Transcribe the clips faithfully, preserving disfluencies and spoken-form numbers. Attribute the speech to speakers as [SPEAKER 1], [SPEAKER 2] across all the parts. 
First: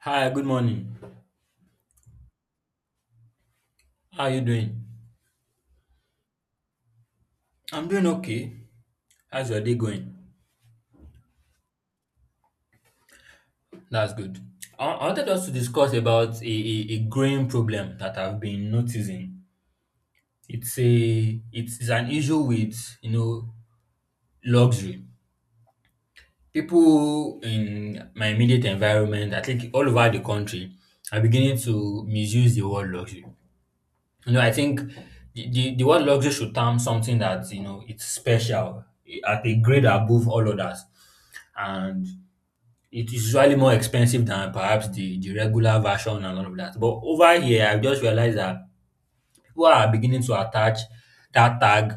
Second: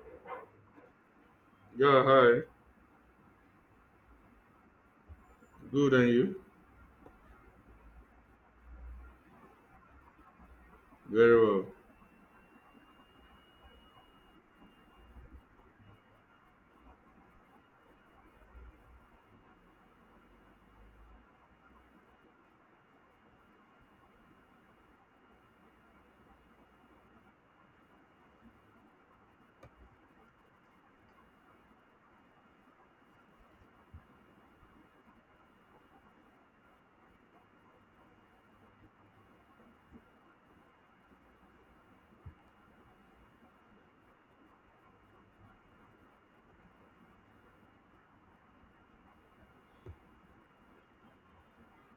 [SPEAKER 1] Hi, good morning.
[SPEAKER 2] Yeah, hi.
[SPEAKER 1] How are you doing?
[SPEAKER 2] Good, and you?
[SPEAKER 1] I'm doing okay. How's your day going?
[SPEAKER 2] Very well.
[SPEAKER 1] That's good. I I wanted us to discuss about a, a, a growing problem that I've been noticing. It's a it's, it's an issue with you know luxury. People in my immediate environment, I think all over the country, are beginning to misuse the word luxury. You know, I think the, the, the word luxury should term something that you know it's special eh, at a grade above all others and it is usually more expensive than perhaps the the regular version and all of that. But over here, I've just realized that people are beginning to attach that tag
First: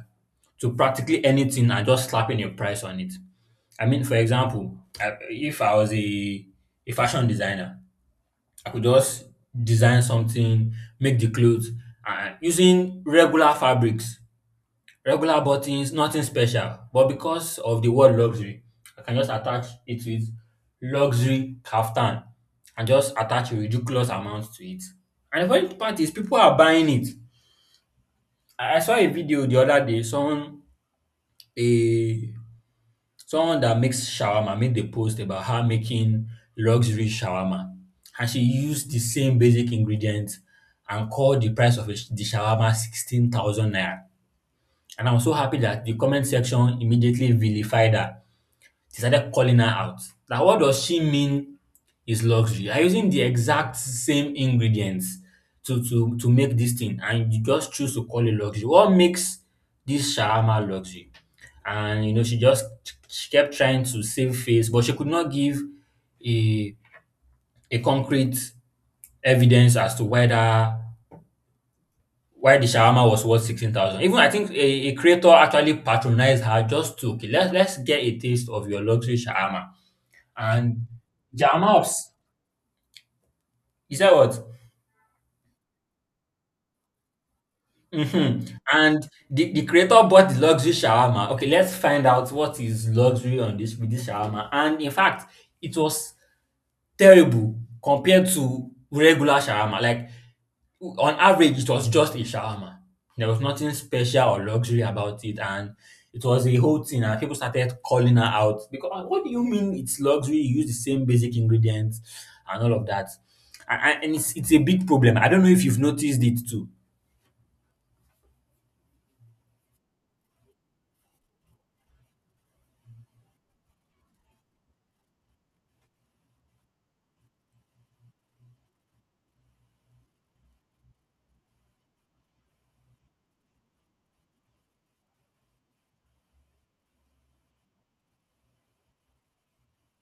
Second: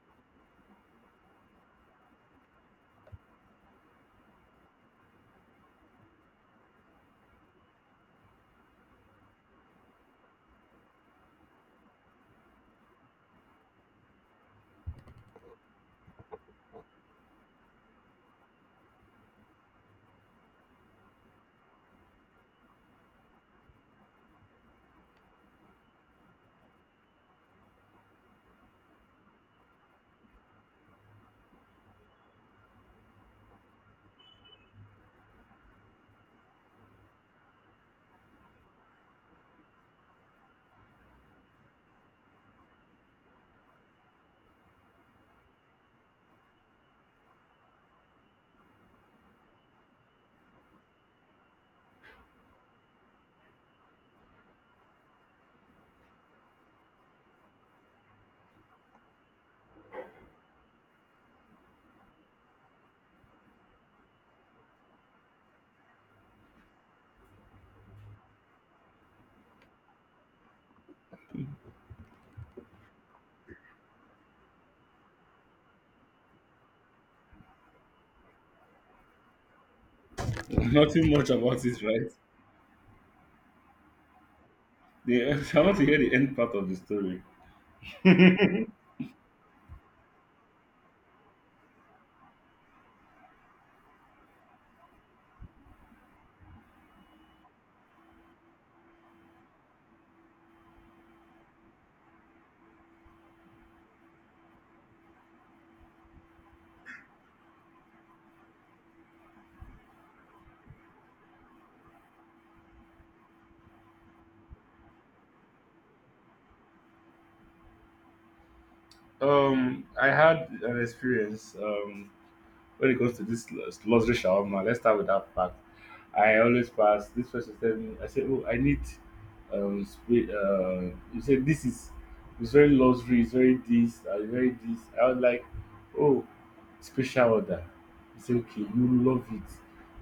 [SPEAKER 1] to practically anything and just slapping a price on it. I mean, for example, I, if I was a, a fashion designer, I could just design something, make the clothes, and using regular fabrics, regular buttons, nothing special. But because of the word luxury, I can just attach it with luxury kaftan and just attach a ridiculous amount to it. And the funny part is people are buying it. I I saw a video the other day, someone a someone that makes shawarma made the post about her making luxury shawarma. And she used the same basic ingredients and called the price of a sh- the shawarma sixteen thousand naira. And I was so happy that the comment section immediately vilified her. They started calling her out. Like, what does she mean is luxury? You're using the exact same ingredients to, to, to make this thing, and you just choose to call it luxury. What makes this shawarma luxury? And, you know, she just she kept trying to save face, but she could not give a, a concrete evidence as to whether why the shawarma was worth sixteen thousand. Even I think a, a creator actually patronized her just to, okay, let's, let's get a taste of your luxury shawarma. And
[SPEAKER 2] Nothing much about
[SPEAKER 1] shawarma
[SPEAKER 2] it,
[SPEAKER 1] of, s-
[SPEAKER 2] right?
[SPEAKER 1] is that what?
[SPEAKER 2] The, I want to hear the end part of the story.
[SPEAKER 1] hmm And the, the creator bought the luxury shawarma. Okay, let's find out what is luxury on this with this shawarma. And in fact, it was terrible compared to regular shawarma. Like on average, it was just a shawarma. There was nothing special or luxury about it, and it was a whole thing. And people started calling her out because, "Ah, what do you mean it's luxury? You use the same basic ingredients and all of that," and, and and it's it's a big problem. I don't know if you've noticed it too.
[SPEAKER 2] Um, I had an experience. Um, when it comes to this luxury shawarma, let's start with that fact. I always pass. This person tell me, I say, oh, I need. Um, sp- uh, you say this is, it's very luxury. It's very this. Uh, it's very this. I was like, oh, special order. He say, okay, you love it.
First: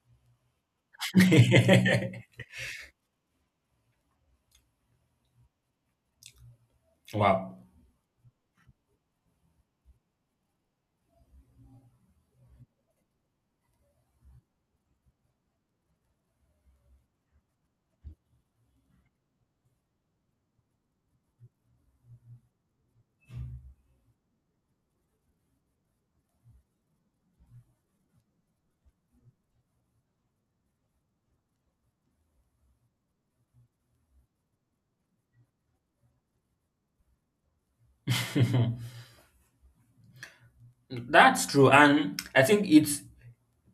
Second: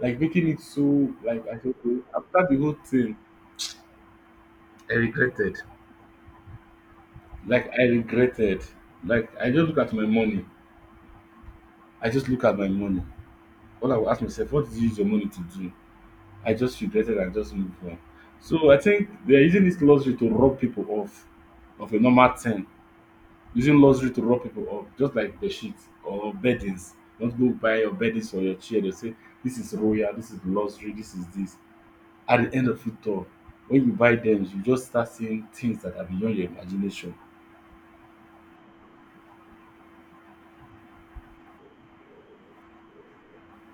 [SPEAKER 2] Like making it so like I say, okay. After the whole thing, I regretted.
[SPEAKER 1] Wow.
[SPEAKER 2] like I regretted. Like I just look at my money. I just look at my money. All I will ask myself, what did you use your money to do? I just regretted and just moved on. So I think they're using this luxury to rob people off of a normal thing. Using luxury to rob people off, just like the sheets or beddings. Don't go buy your beddings or your chair. They say this is royal, this is luxury, this is this. At the end of it all, when you buy them, you just start seeing things that are beyond your imagination.
[SPEAKER 1] That's true. And I think it's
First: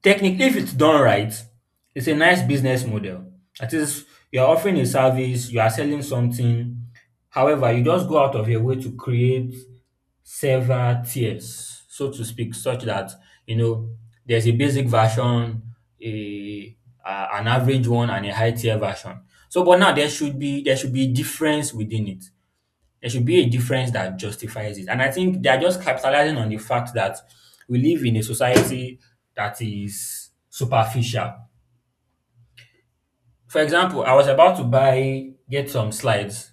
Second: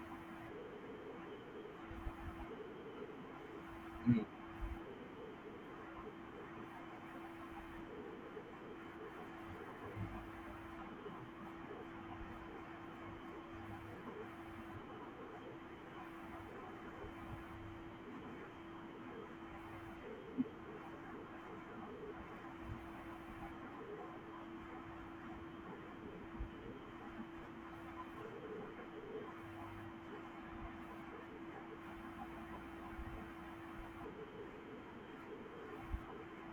[SPEAKER 1] technically, if it's done right, it's a nice business model. That is,
[SPEAKER 2] Mm.
[SPEAKER 1] you're offering a service, you are selling something. However, you just go out of your way to create several tiers, so to speak, such that you know there's a basic version, a uh, an average one, and a high tier version. So, but now there should be there should be difference within it. There should be a difference that justifies it. And I think they are just capitalizing on the fact that we live in a society that is superficial. For example, I was about to buy, get some slides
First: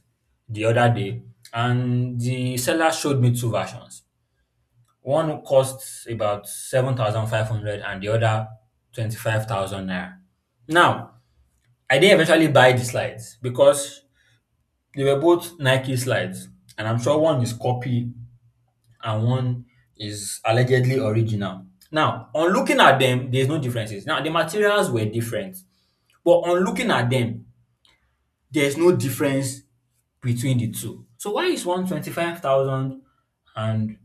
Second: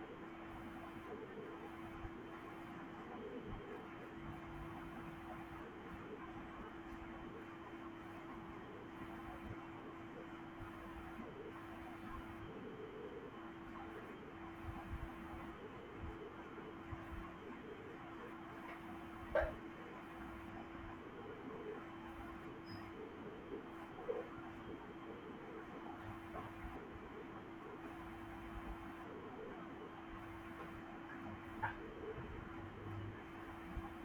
[SPEAKER 1] the other day, and the seller showed me two versions. One costs about seven thousand five hundred and the other twenty-five thousand naira. Now, I did eventually buy the slides because they were both Nike slides, and I'm sure one is copy and one is allegedly original. Now, on looking at them, there's no differences. Now, the materials were different, but on looking at them, there's no difference between the two. So why is one twenty-five thousand and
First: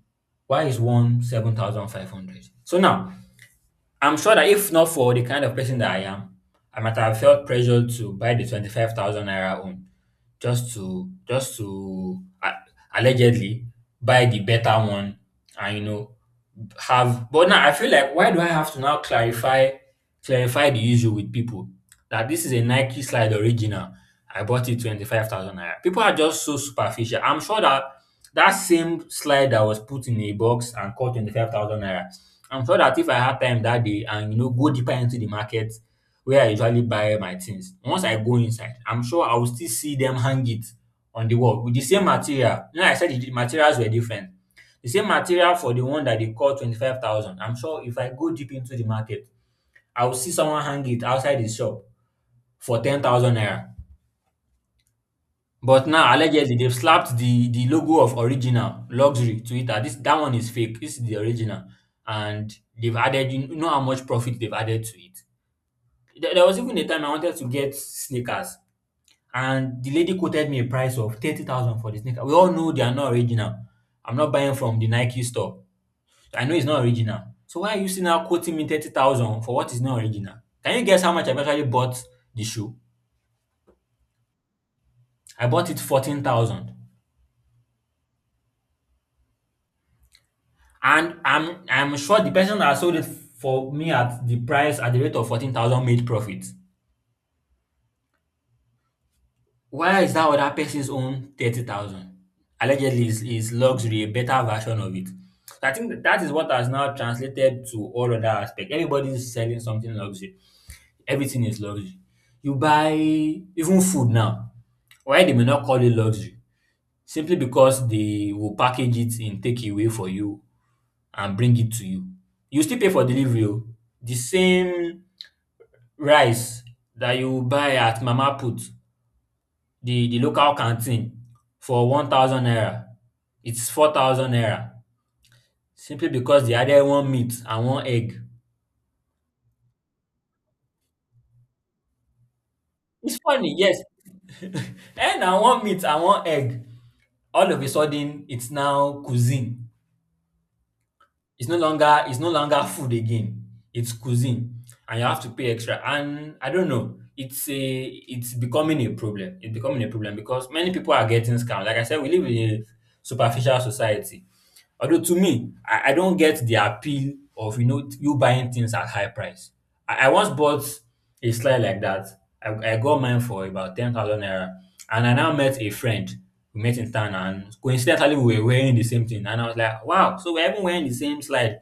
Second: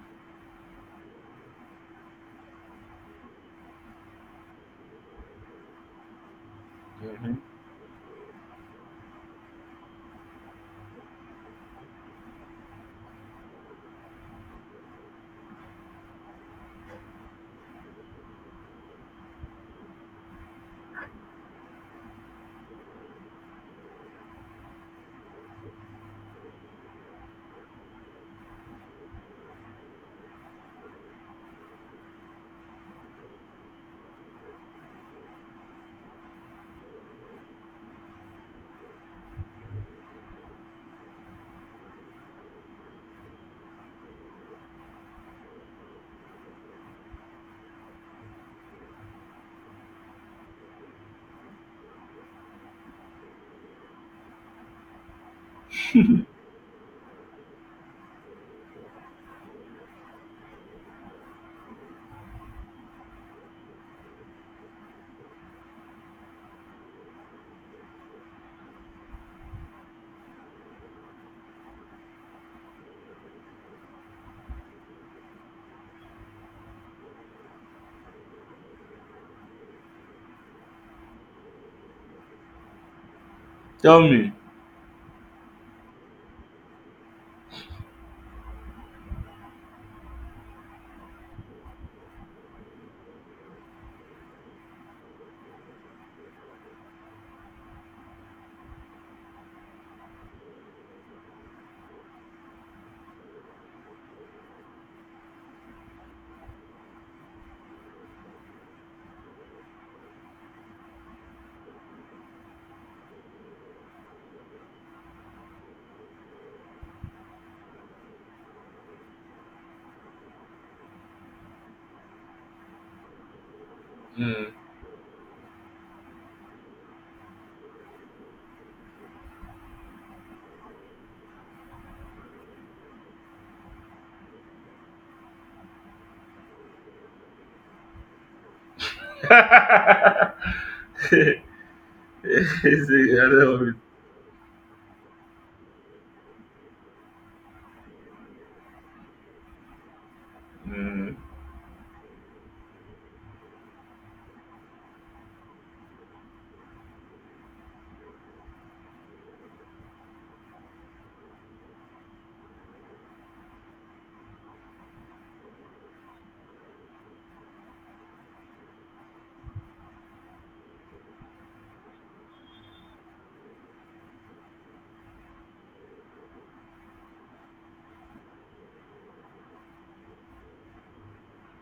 [SPEAKER 1] why is one seven thousand five hundred? So now, I'm sure that if not for the kind of person that I am, I might have
[SPEAKER 2] Mhm.
[SPEAKER 1] felt pressured to buy the twenty-five thousand naira one just to just to uh, allegedly buy the better one and you know have but now I feel like why do I have to now clarify clarify the issue with people that this is a Nike slide original. I bought it twenty-five thousand naira. People are just so superficial. I'm sure that that same slide that was put in a box and cost twenty-five thousand naira. I'm sure that if I had time that day and you know go deeper into the market where I usually buy my things, once I go inside, I'm sure I will still see them hang it on the wall with the same material. You know, I said the the materials were different. The same material for the one that they call twenty-five thousand. I'm sure if I go deep into the market, I will see someone hang it outside his shop for ten thousand naira. But now, allegedly, they've slapped the, the logo of original luxury to it. That this, that one is fake. This is the original, and they've added, you know, how much profit they've added to it. There, there was even a time I wanted to get sneakers, and the lady quoted me a price of thirty thousand for the sneaker. We all know they are not original. I'm not buying from the Nike store. I know it's not original. So why are you still now quoting me thirty thousand for what is not original? Can you guess how much I actually bought the shoe?
[SPEAKER 2] Tell me.
[SPEAKER 1] I bought it fourteen thousand. And I'm I'm sure the person that sold it for me at the price at the rate of fourteen thousand made profit. Why is that other person's own thirty thousand? Allegedly is is luxury, a better version of it. So I think that that is what has now translated to all other aspects. Everybody is selling something luxury. Everything is luxury. You buy even food now, while they may not call it luxury, simply because they will package it in takeaway for you and bring it to you. You still pay for delivery o. The
[SPEAKER 2] Mm.
[SPEAKER 1] same rice that you buy at mama put, the the local canteen for one thousand naira, it's four thousand naira simply because they added one meat and one egg.
[SPEAKER 2] It's
[SPEAKER 1] It's
[SPEAKER 2] a- I
[SPEAKER 1] funny,
[SPEAKER 2] don't know.
[SPEAKER 1] yes. Eh, na one meat and one egg, all of a sudden it's now cuisine.
[SPEAKER 2] Mm.
[SPEAKER 1] It's no longer it's no longer food again. It's cuisine, and you have to pay extra. And I don't know. It's a it's becoming a problem. It's becoming a problem because many people are getting scammed. Like I said, we live in a superficial society. Although to me, I, I don't get the appeal of you know you buying things at high price. I, I once bought a slide like that. I, I got mine for about ten thousand naira, and I now met a friend. We met in town, and coincidentally we were wearing the same thing. And I was like, "Wow!" So we're even wearing the same slide.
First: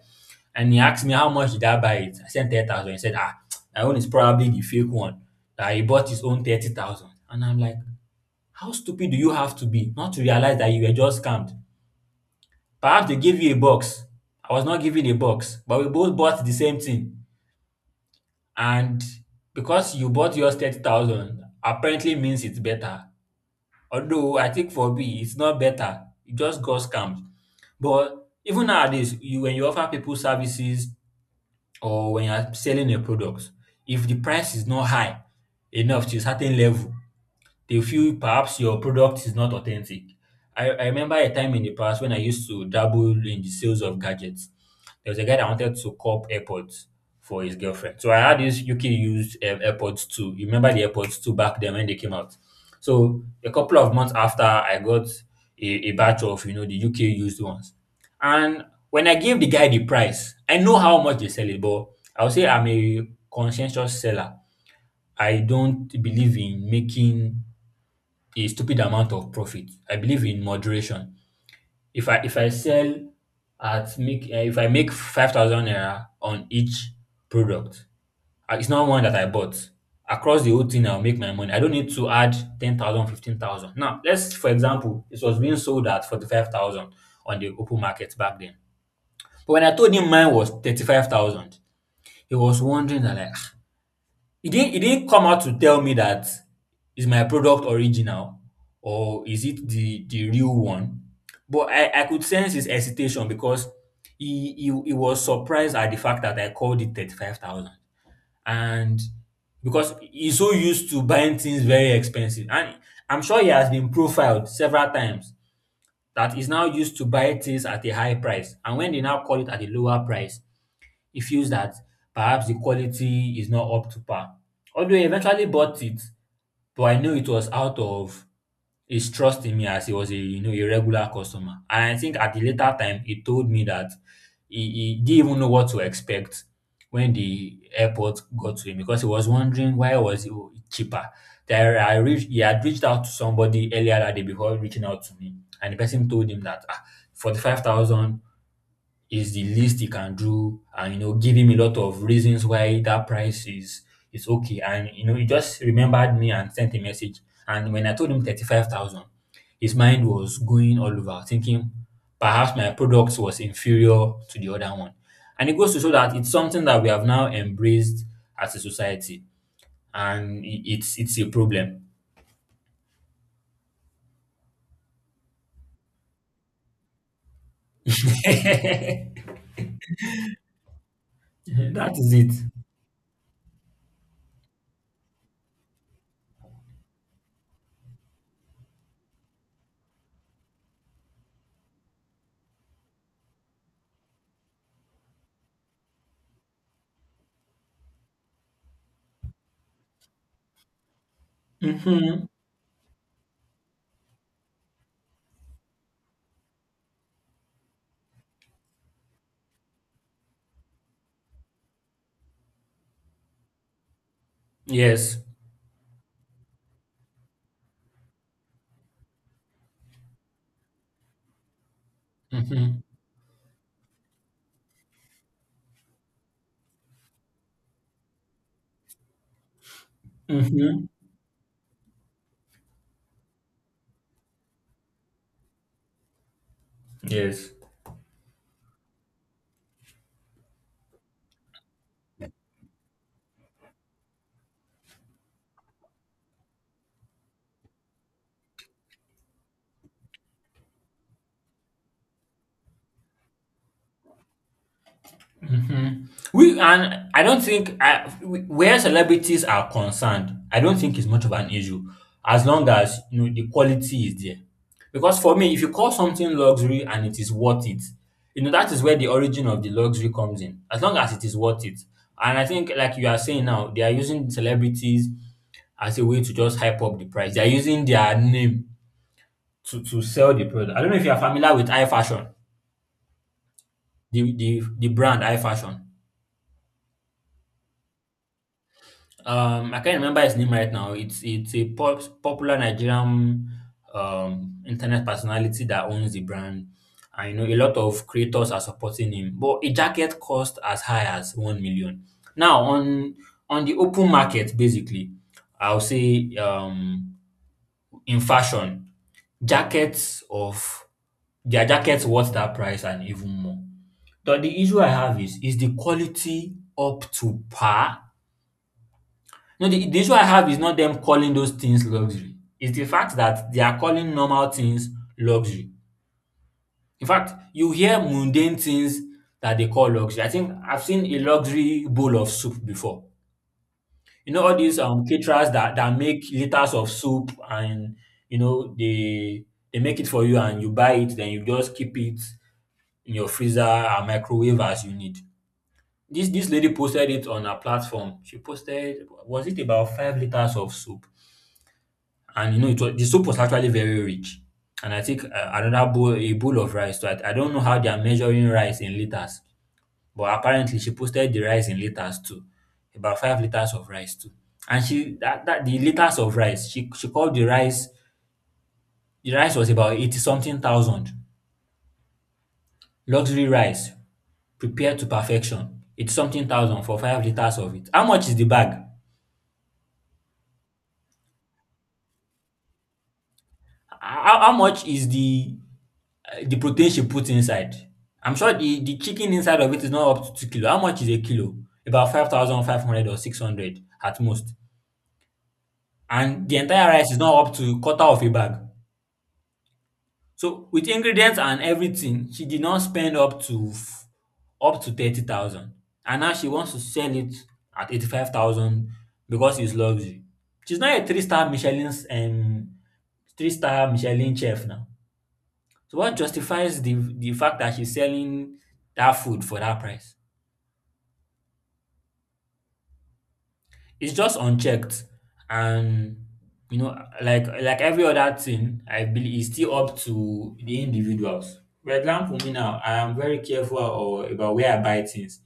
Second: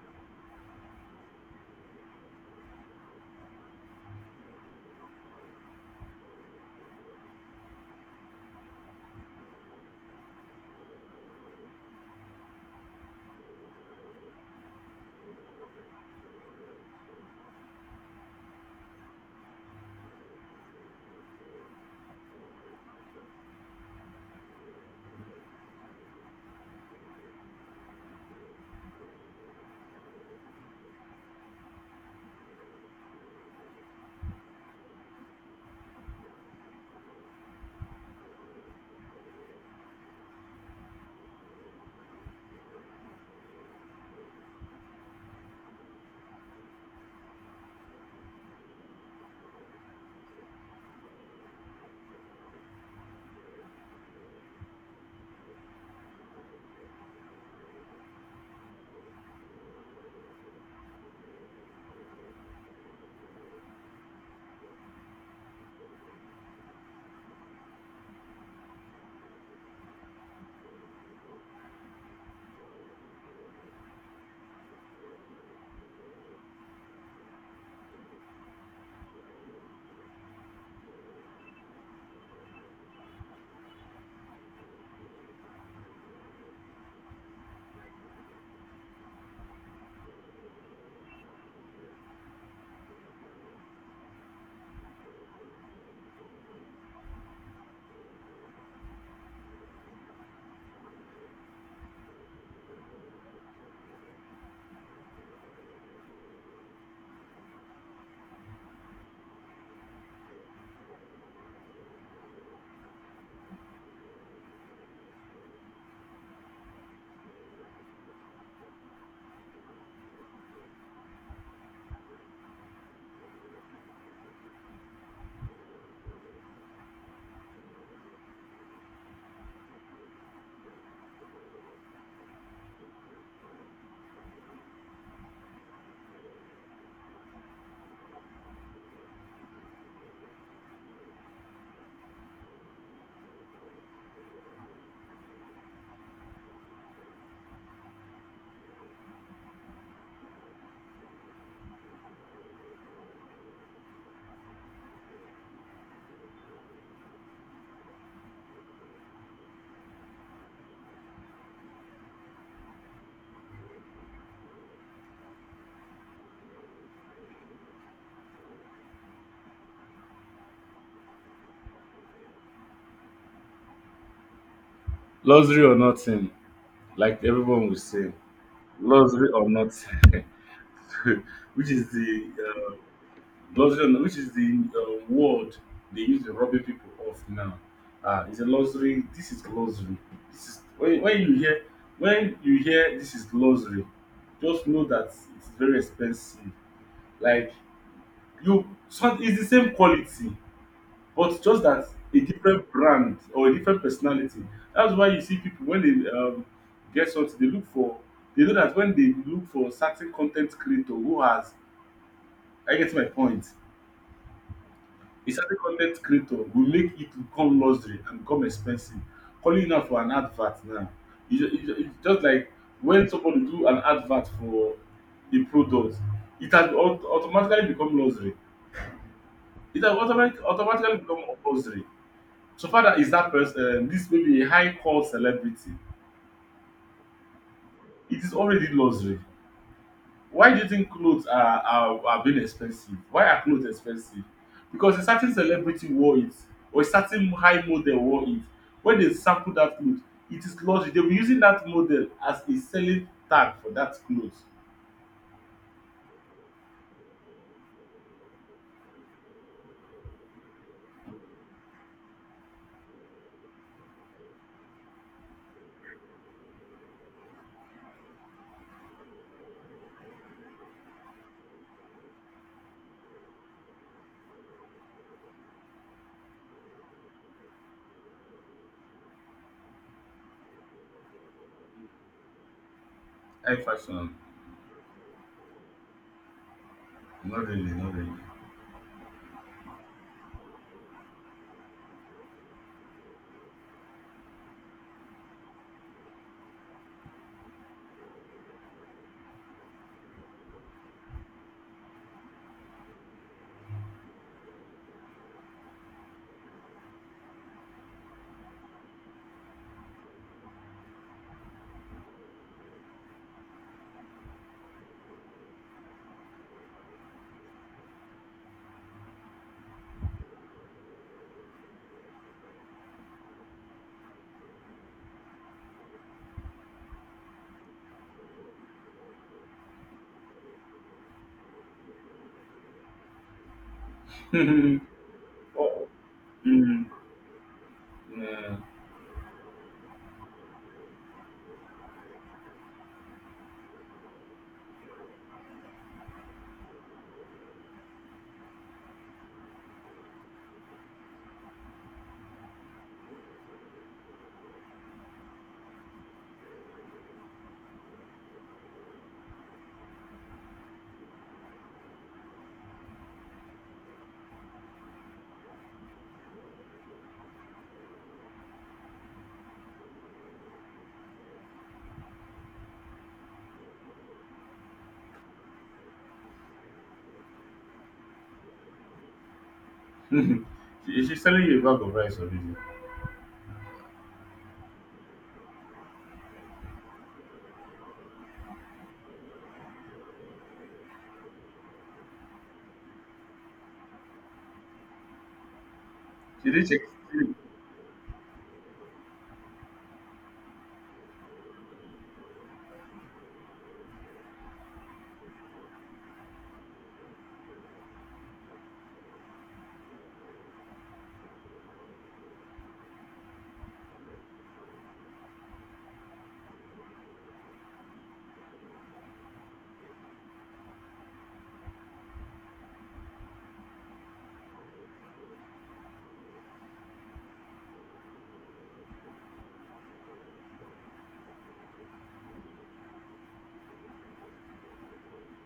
[SPEAKER 1] And he asked me how much did I buy it. I said ten thousand. He said, "Ah, my own is probably the fake one." That he bought his own thirty thousand. And I'm like, "How stupid do you have to be not to realize that you were just scammed? Perhaps they gave you a box. I was not given a box, but we both bought the same thing. And because you bought yours thirty thousand, apparently means it's better." Although I think for me, it's not better. It just got scammed. But even nowadays, you when you offer people services or when you're selling a product, if the price is not high enough to a certain level, they feel perhaps your product is not authentic. I, I remember a time in the past when I used to dabble in the sales of gadgets. There was a guy that wanted to cop AirPods for his girlfriend. So I had this U K used um, AirPods two. You remember the AirPods two back then when they came out? So a couple of months after, I got a, a batch of, you know, the U K used ones. And when I gave the guy the price, I know how much they sell it, but I would say I'm a conscientious seller. I don't believe in making a stupid amount of profit. I believe in moderation. If I if I sell at make uh, if I make five thousand naira on each product, uh, it's not one that I bought. Across the whole thing, I'll make my money. I don't need to add ten thousand fifteen thousand. Now, let's, for example, it was being sold at forty-five thousand on the open market back then. But when I told him mine was thirty-five thousand, he was wondering that, like, ah, he didn't he didn't come out to tell me that is my product original or is it the the real one? But I I could sense his hesitation, because he he, he was surprised at the fact that I called it thirty-five thousand. And because he's so used to buying things very expensive, and I'm sure he has been profiled several times, that he's now used to buy things at a high price, and when they now call it at a lower price, he feels that perhaps the quality is not up to par. Although he eventually bought it, but I know it was out of his trust in me, as he was a you know a regular customer. And I think at the later time he told me that he, he didn't even know what to expect when the airport got to him, because he was wondering why was it cheaper. There I reached he had reached out to somebody earlier that day before reaching out to me, and the person told him that ah, forty-five thousand is the least he can do, and you know give him a lot of reasons why that price is is okay. And you know he just remembered me and sent a message, and when I told him thirty-five thousand, his mind was going all over, thinking perhaps my product was inferior to the other one. And it goes to show that it's something that we have now embraced as a society, and i- it's it's a problem.
[SPEAKER 2] Luxury or nothing, like everyone will say.
[SPEAKER 1] That
[SPEAKER 2] Luxury or not, which is
[SPEAKER 1] is
[SPEAKER 2] the
[SPEAKER 1] it.
[SPEAKER 2] uh, luxury, or not, which is the uh, word they use in robbing people of now. Ah, it's a luxury. This is luxury. This is when, when you hear when you hear this is luxury, just know that it's very expensive. Like you, so it's the same quality, but just that a
[SPEAKER 1] Hmm.
[SPEAKER 2] different brand or a different personality. That's why you see people when they um, get something, they look for they know that when they look for certain content creator who has I get my point.
[SPEAKER 1] Yes.
[SPEAKER 2] A certain content creator will make it become luxury and become expensive. Calling out for an advert now. It's just, it's ju- it's just like
[SPEAKER 1] Hmm.
[SPEAKER 2] when somebody do an advert for a product, it has au- automatically become luxury. It has automatic,
[SPEAKER 1] Hmm.
[SPEAKER 2] automatically become luxury. So far that is that person, um, this may be a high call celebrity.
[SPEAKER 1] Yes.
[SPEAKER 2] It is already luxury. Why do you think clothes are are are being expensive? Why are clothes expensive? Because a certain celebrity wore it or a certain high model wore it. When they sample that cloth, it is luxury. They were using that model as a selling tag for that cloth.
[SPEAKER 1] Mhm. We and I don't think I, where celebrities are concerned, I don't think it's much of an issue, as long as you know the quality is there. Because for me, if you call something luxury and it is worth it, you know that is where the origin of the luxury comes in. As long as it is worth it, and I think like you are saying now, they are using celebrities as a way to just hype up the price. They are using their name to to sell the product. I don't know if you are familiar with iFashion,
[SPEAKER 2] High fashion.
[SPEAKER 1] the the the brand iFashion.
[SPEAKER 2] Not really, not really.
[SPEAKER 1] Um, I can't remember his name right now. It's it's a pop, popular Nigerian um, internet personality that owns the brand, and you know a lot of creators are supporting him. But a jacket cost as high as one million. Now on on the open market, basically, I'll say um, in fashion, jackets of their jackets worth that price and even more. But the issue I have is is the quality up to par? No, the, the issue I have is not them calling those things luxury. It's the fact that they are calling normal things luxury. In fact, you hear mundane things that they call luxury. I think I've seen a luxury bowl of soup before. You know, all these um caterers that,
[SPEAKER 2] Oh,
[SPEAKER 1] that make liters
[SPEAKER 2] mm,
[SPEAKER 1] of soup, and you
[SPEAKER 2] mm.
[SPEAKER 1] know they they make it for you, and you buy it, then you just keep it in your freezer and microwave as you need. This this lady posted it on her platform. She posted, was it about five liters of soup? And you know it was, the soup was actually very rich. And I think uh, another bowl a bowl of rice, so I, I don't know how they are measuring rice in liters, but apparently she posted the rice in liters too, about five liters of rice too. And she that, that the liters of rice, she she called the rice the rice, was about eighty something thousand. Luxury rice, prepared to perfection. It's something thousand for five liters of it. How much is the bag?
[SPEAKER 2] She, she's selling you a bag of rice already.
[SPEAKER 1] How, how much is the... The protein she put inside. I'm sure the the chicken inside of it is not up to two kilo. How much is a kilo? About five thousand five hundred or six hundred at most. And
[SPEAKER 2] She
[SPEAKER 1] the
[SPEAKER 2] did check.
[SPEAKER 1] entire rice is not up to quarter of a bag. So with ingredients and everything, she did not spend up to f- up to thirty thousand. And now she wants to sell it at eighty-five thousand, because it's luxury. She's not a three-star Michelin's um, three-star Michelin chef now. So what justifies the the fact that she's selling that food for that price? It's just unchecked, and you know, like like every other thing, I believe is still up to the individuals. For example, me now, I am very careful or about where I buy things.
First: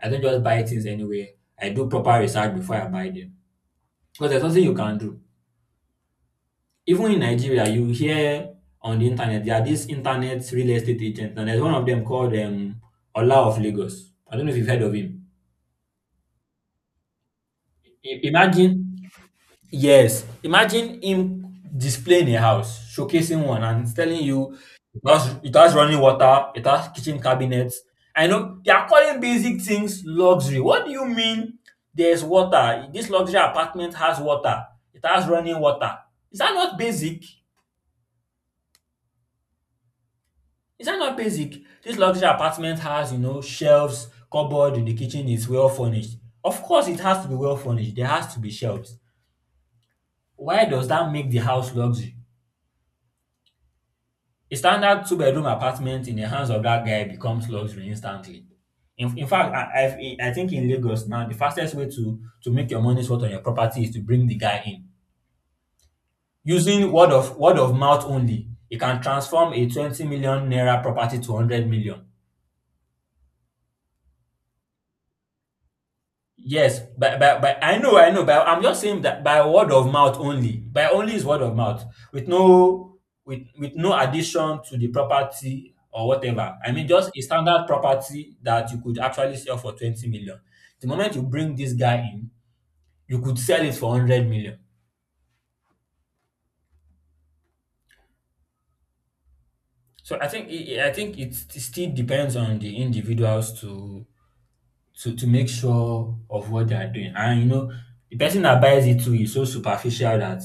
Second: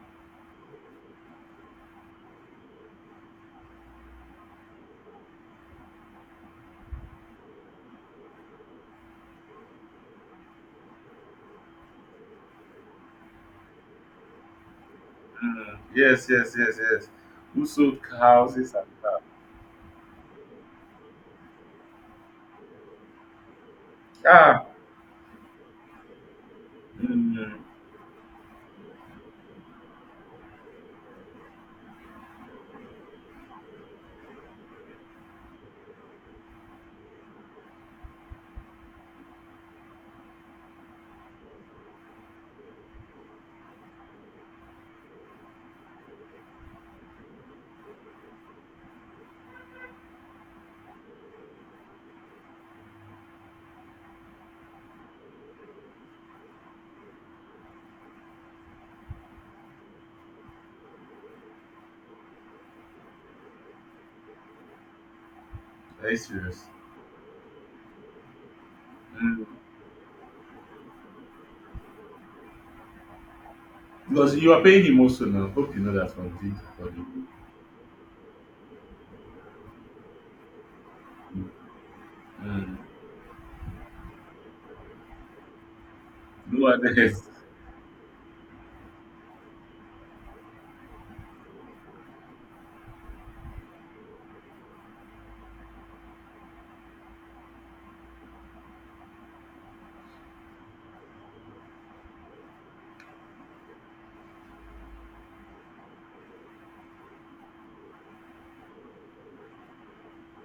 [SPEAKER 1] I don't just buy things anywhere. I do proper research before I buy them. Because there's nothing you can do. Even in Nigeria, you hear on the internet, there are these internet real estate agents, and there's one of them called um, Ola of Lagos. I don't know if you've heard of him.
[SPEAKER 2] Mm, yes, yes, yes, yes. Who sold
[SPEAKER 1] I-
[SPEAKER 2] houses? And
[SPEAKER 1] Imagine, yes, imagine him displaying a house, showcasing one, and telling you
[SPEAKER 2] Ah,
[SPEAKER 1] it has, it has running water, it has kitchen
[SPEAKER 2] mm,
[SPEAKER 1] cabinets. I know they are calling basic things luxury. What do you mean there's water? This luxury apartment has water, it has running water. Is that not basic? Is that not basic? This luxury apartment has, you know, shelves, cupboard, the kitchen is well furnished. Of course, it has to be well furnished. There has to be shelves. Why does that make the house luxury? A standard two-bedroom apartment in the hands of that guy becomes luxury instantly. In, in fact, I, I, I think in Lagos now, the fastest way to, to make your money's worth on your property is to bring the guy in.
[SPEAKER 2] are you serious?
[SPEAKER 1] Using word of word of mouth only, you can transform a twenty million naira property to one hundred million.
[SPEAKER 2] Because you are paying him also now. Hope you know that from
[SPEAKER 1] Yes,
[SPEAKER 2] the
[SPEAKER 1] but,
[SPEAKER 2] from
[SPEAKER 1] but, but I know, I know, but I'm just saying that by word of mouth only. By only is
[SPEAKER 2] the
[SPEAKER 1] word of mouth with
[SPEAKER 2] mm,
[SPEAKER 1] no with with no addition to the property or whatever.
[SPEAKER 2] no
[SPEAKER 1] I mean,
[SPEAKER 2] one
[SPEAKER 1] just a
[SPEAKER 2] else.
[SPEAKER 1] standard property that you could actually sell for twenty million. The moment you bring this guy in, you could sell it for one hundred million. So I think it, I think it, it still depends on the individuals to to to make sure of what they are doing. And you know, the person that buys it too is so superficial that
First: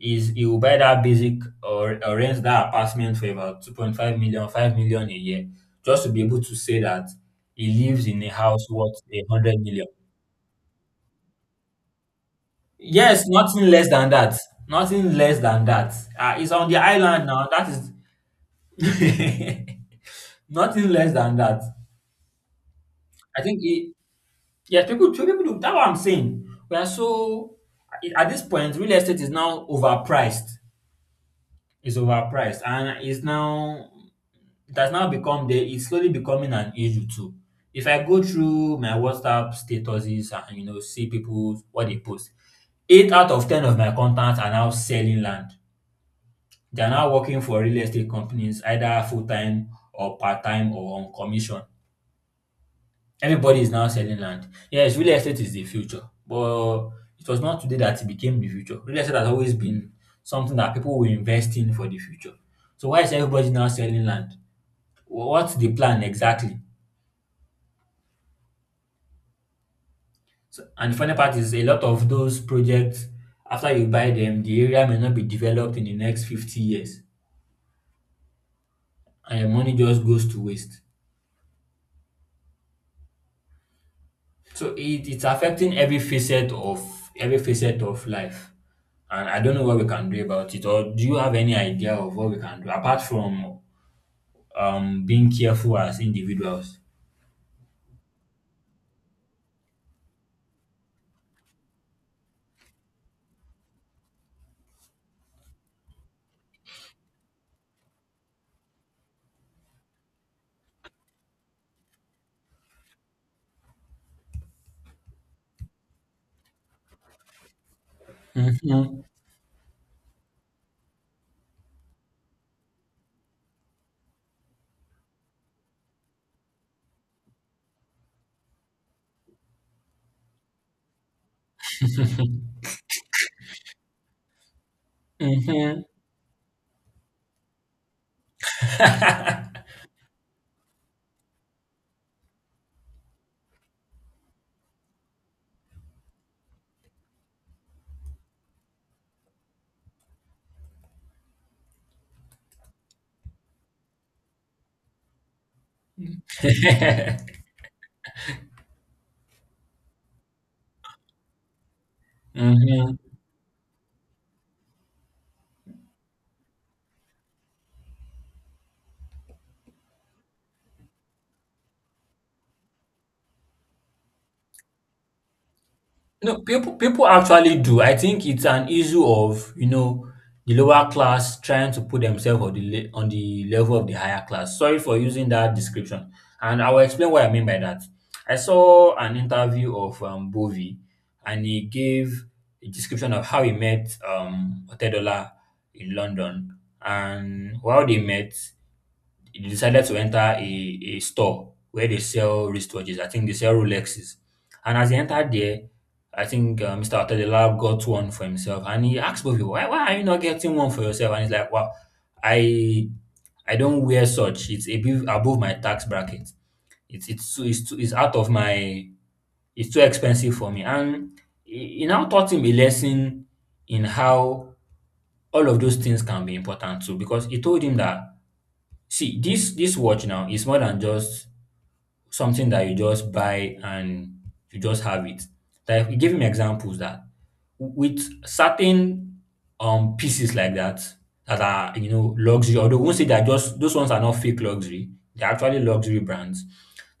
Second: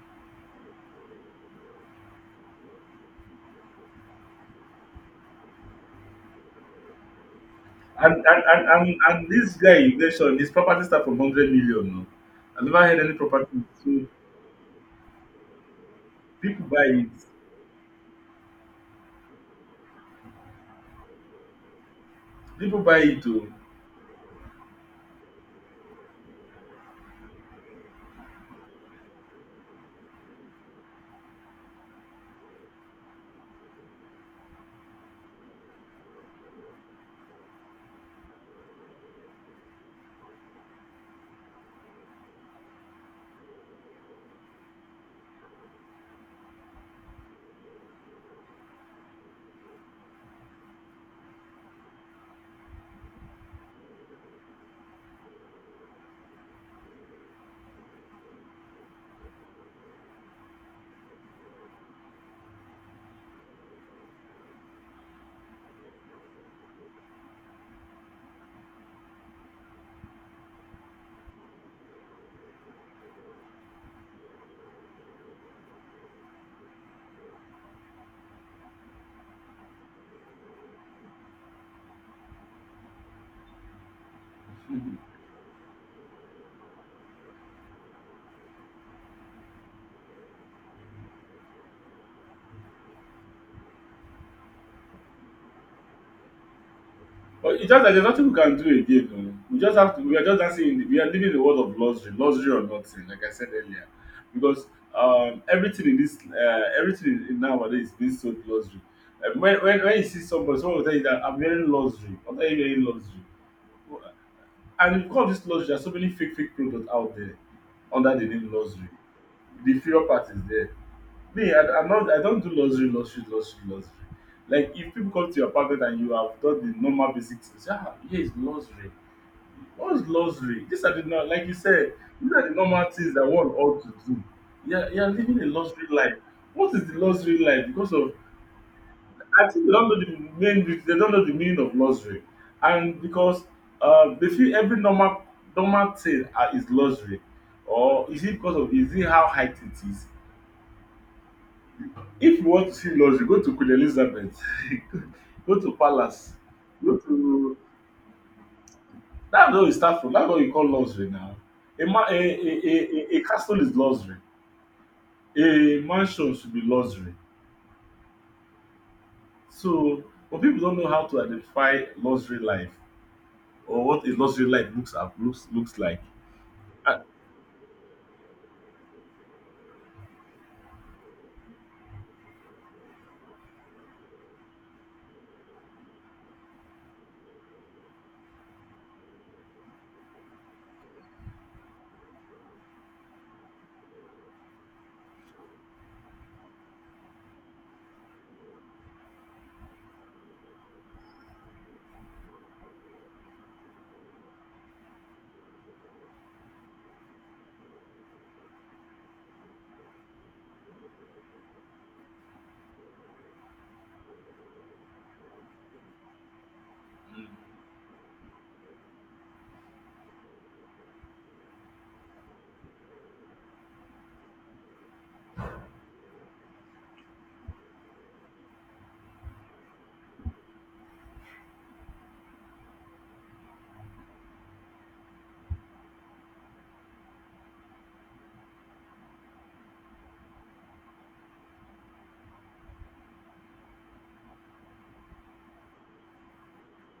[SPEAKER 1] is he will buy that basic, or, or rent that apartment for about two point five million, five million a year, just to be able to say that he lives
[SPEAKER 2] And
[SPEAKER 1] in a
[SPEAKER 2] and, and,
[SPEAKER 1] house
[SPEAKER 2] and
[SPEAKER 1] worth a
[SPEAKER 2] and this
[SPEAKER 1] hundred
[SPEAKER 2] guy
[SPEAKER 1] million.
[SPEAKER 2] you mentioned, his property start from hundred million now. I never heard any
[SPEAKER 1] Yes,
[SPEAKER 2] property
[SPEAKER 1] nothing less
[SPEAKER 2] so
[SPEAKER 1] than that. Nothing less than that. Uh, it's
[SPEAKER 2] people
[SPEAKER 1] on the
[SPEAKER 2] buy
[SPEAKER 1] island
[SPEAKER 2] it.
[SPEAKER 1] now. That is nothing less than that.
[SPEAKER 2] People buy it
[SPEAKER 1] I
[SPEAKER 2] too.
[SPEAKER 1] think it, Yes, people, true people do. That's what I'm saying. We are so, at this point, real estate is now overpriced. It's overpriced, and it's now, it has now become the, it's slowly becoming an issue too. If I go through my WhatsApp statuses and you know see people what they post, eight out of ten of my contacts are now selling land. They are now working for real estate companies, either full time or part time or on commission. Everybody is now selling land. Yes, real estate is the future, but it was not today that it became the future. Real estate has always been something that people will invest in for the future. So why is everybody now selling land? Wha- What's the plan exactly? So, and the funny part is a lot of those projects, after you buy them, the area may not be developed in the next fifty years, and your money just goes to waste. So it, it's affecting every facet of every facet of life. And I don't know what we can do about it. Or do you have any idea of what we can do apart from um being careful as individuals?
[SPEAKER 2] But it's just that there's nothing we can do again oh. We just have to we are just dancing in the we are living in the world of luxury, luxury or nothing, like I said earlier. Because um everything in this uh everything in nowadays is being so luxury. And when, when when you see somebody, someone will tell you that I'm wearing luxury, I'm not wearing luxury. And because of this luxury, there's so many fake fake products out there under the name luxury.
[SPEAKER 1] Mm-hmm.
[SPEAKER 2] The inferior part is there. Me, I, I'm not. I don't do luxury, luxury, luxury, luxury. Like if people come to your apartment and you have done the normal basic things, ah, yeah, it's luxury. What is luxury? These are the not like you said. These are the normal things that one ought to do. Yeah, you are living a
[SPEAKER 1] Mm-hmm.
[SPEAKER 2] luxury life. What is the luxury life? Because of I think they don't know the main. They don't know the meaning of luxury, and because uh, they feel every normal normal thing uh, is luxury, or is it because of is it how high it is? If you want to see luxury, go to Queen Elizabeth, go to Palace, go to. That's where we start from. That's what you call luxury now. A, ma- a, a,
[SPEAKER 1] Mm-hmm.
[SPEAKER 2] a, a castle is luxury. A mansion should be luxury. So, but people don't know how to identify luxury life or what a luxury life looks up, looks looks like.
[SPEAKER 1] No, people
[SPEAKER 2] I,
[SPEAKER 1] people actually do. I think it's an issue of you know the lower class trying to put themselves on the le- on the level of the higher class. Sorry for using that description, and I will explain what I mean by that. I saw an interview of um, Bovi, and he gave a description of how he met um, Otedola in London, and how they met, he decided to enter a, a store where they sell wristwatches. I think they sell Rolexes. And as he entered there, I think uh, mister Otedela got one for himself. And he asked both people, why, why are you not getting one for yourself? And he's like, well, I I don't wear such. It's above, above my tax bracket. It's, it's, too, it's, too, it's out of my, it's too expensive for me. And he he now taught him a lesson in how all of those things can be important too, because he told him that, see, this this watch now is more than just something that you just buy and you just have it. Like we give him examples that with certain um pieces like that that are you know luxury, although we won't say they're, just those ones are not fake luxury, they're actually luxury brands,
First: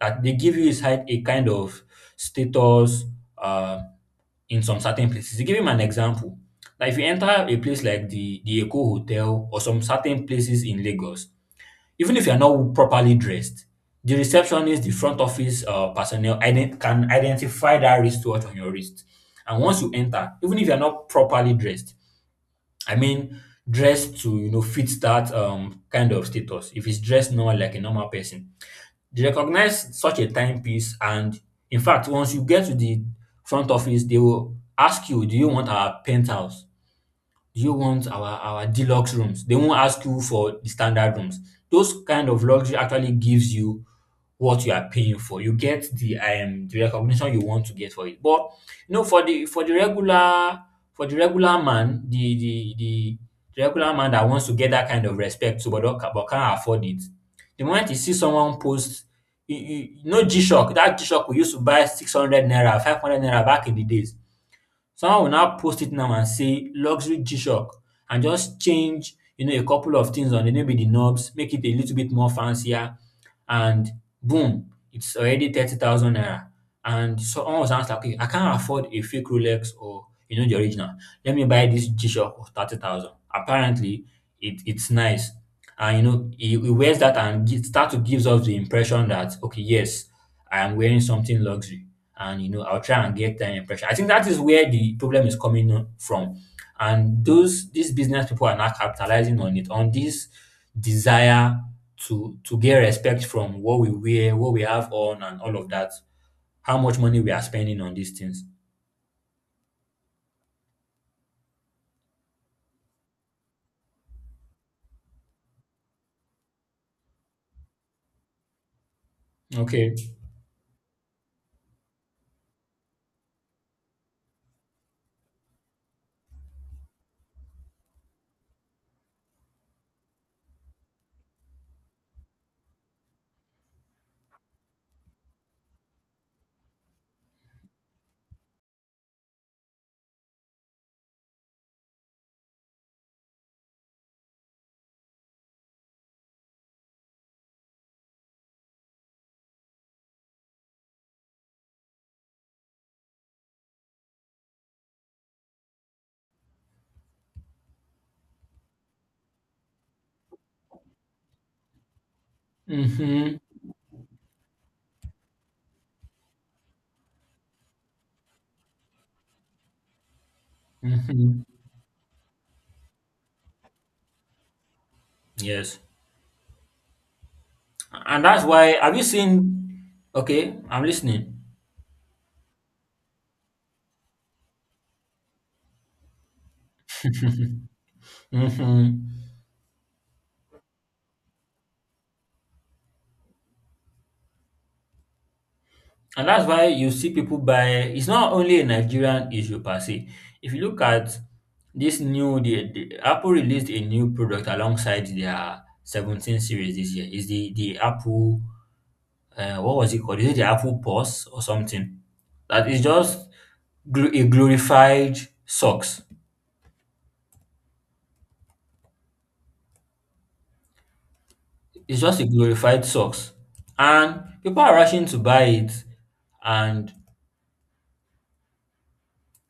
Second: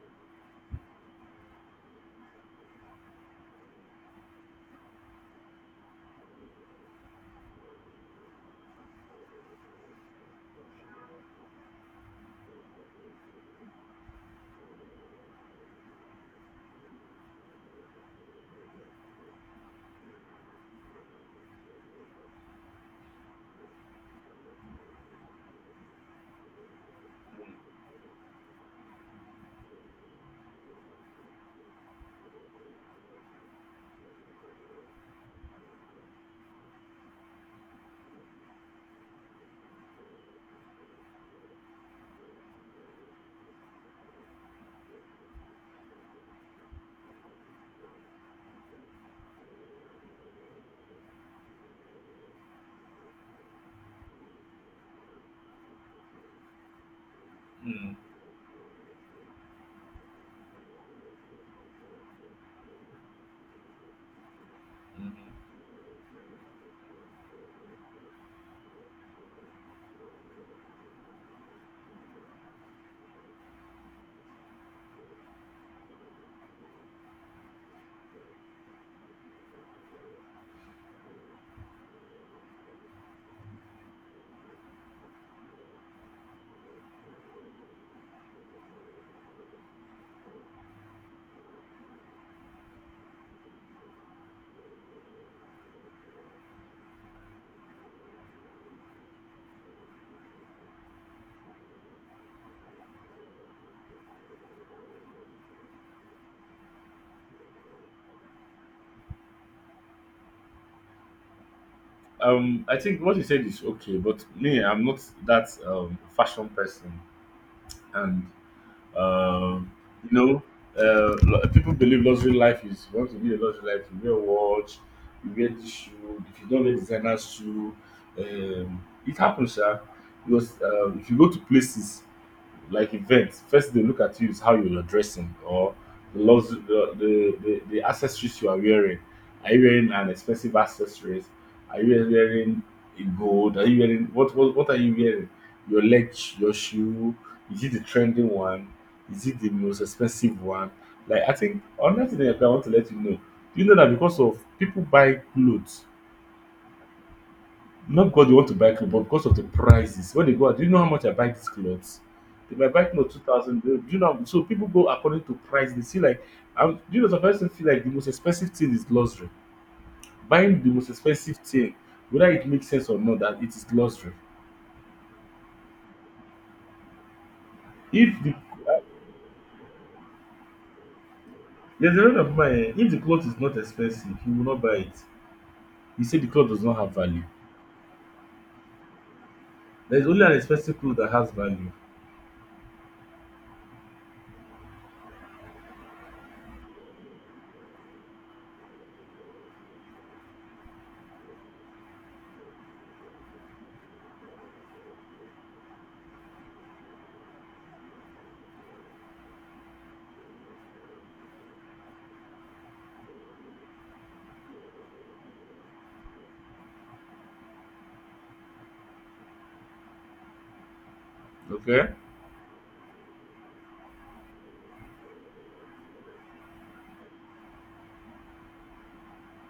[SPEAKER 1] that they give you is hi- a kind of status uh in some certain places. To give him an example, like if you enter a place like the the Eco Hotel or some certain places in Lagos, even if you're not properly dressed, the receptionist, the front office uh, personnel ident- can identify that wristwatch on your wrist. And once you enter, even if you're not properly dressed, I mean, dressed to you know fit that um, kind of status. If it's dressed normal like a normal person, they recognize such a timepiece. And in fact, once you get to the front office, they will ask you, "Do you want our penthouse? Do you want our our deluxe rooms?" They won't ask you for the standard rooms. Those kind of luxury actually gives you what you are paying for. You get the um the recognition you want to get for it. But you know, for the for the regular for the regular man, the the the, the regular man that wants to get that kind of respect, so but don't, but can't afford it. The moment
[SPEAKER 2] mm,
[SPEAKER 1] you see someone post you, you, no, G Shock, that G Shock we used to buy six hundred naira, five hundred naira back in the days. Someone will
[SPEAKER 2] mm.
[SPEAKER 1] now post it now and say luxury G-Shock and just change, you know, a couple of things on it, maybe the knobs, make it a little bit more fancier, and boom, it's already thirty thousand naira. And someone was asked, like, okay, I can't afford a fake Rolex or, you know, the original. Let me buy this G-Shock for thirty thousand. Apparently, it, it's nice. And, you know, he, he wears that and gi- start to gives us the impression that, okay, yes, I am wearing something luxury, and you know I'll try and get an impression. I think that is where the problem is coming on- from, and those these business people are not capitalizing on it on this desire to to get respect from what we wear, what we have on, and all of that. How much money we are spending on these things?
[SPEAKER 2] um, I think what you said is okay, but me, I'm not that um, fashion person. And. Um,
[SPEAKER 1] Okay.
[SPEAKER 2] you know, uh, lo- people believe luxury life is you want to be a luxury life. You wear watch, you wear this shoe. If you don't wear designer shoe, um, it happens, sha. Because um, if you go to places like events, first they look at you is how you're dressing or the lux- the, the, the, the accessories you are wearing. Are you wearing an expensive accessories? Are you wearing a gold? Are you wearing what, what what are you wearing? Your leg, your shoe? Is it the trending one? Is it the most expensive one? Like I think another thing that I want to let you know. Do you know that because of people buy clothes not because they want to buy clothes, but because of the prices. When they go out, do you know how much I buy these clothes? If I buy clothes two
[SPEAKER 1] Mm-hmm.
[SPEAKER 2] thousand, do you know? So people go according to price. They see like, um, do you know? Sometimes they feel like the most expensive thing is luxury. Buying the most expensive
[SPEAKER 1] Mm-hmm.
[SPEAKER 2] thing, whether it makes sense or not, that it is luxury.
[SPEAKER 1] Yes,
[SPEAKER 2] If
[SPEAKER 1] and
[SPEAKER 2] the
[SPEAKER 1] that's why. Have you seen? Okay, I'm listening.
[SPEAKER 2] there's a lot of mine, if the cloth is not expensive, he will not buy it. He said the cloth does not have value.
[SPEAKER 1] Mm-hmm.
[SPEAKER 2] There is only an expensive cloth that has value.
[SPEAKER 1] And that's why you see people buy, it's not only a Nigerian issue per se. If you look at this new, the, the Apple released a new product alongside their seventeen series this year. Is the the Apple, uh, what was it called? Is it the Apple Pulse or something? That is just gl- a glorified socks.
[SPEAKER 2] Okay.
[SPEAKER 1] It's just a glorified socks, and people are rushing to buy it. And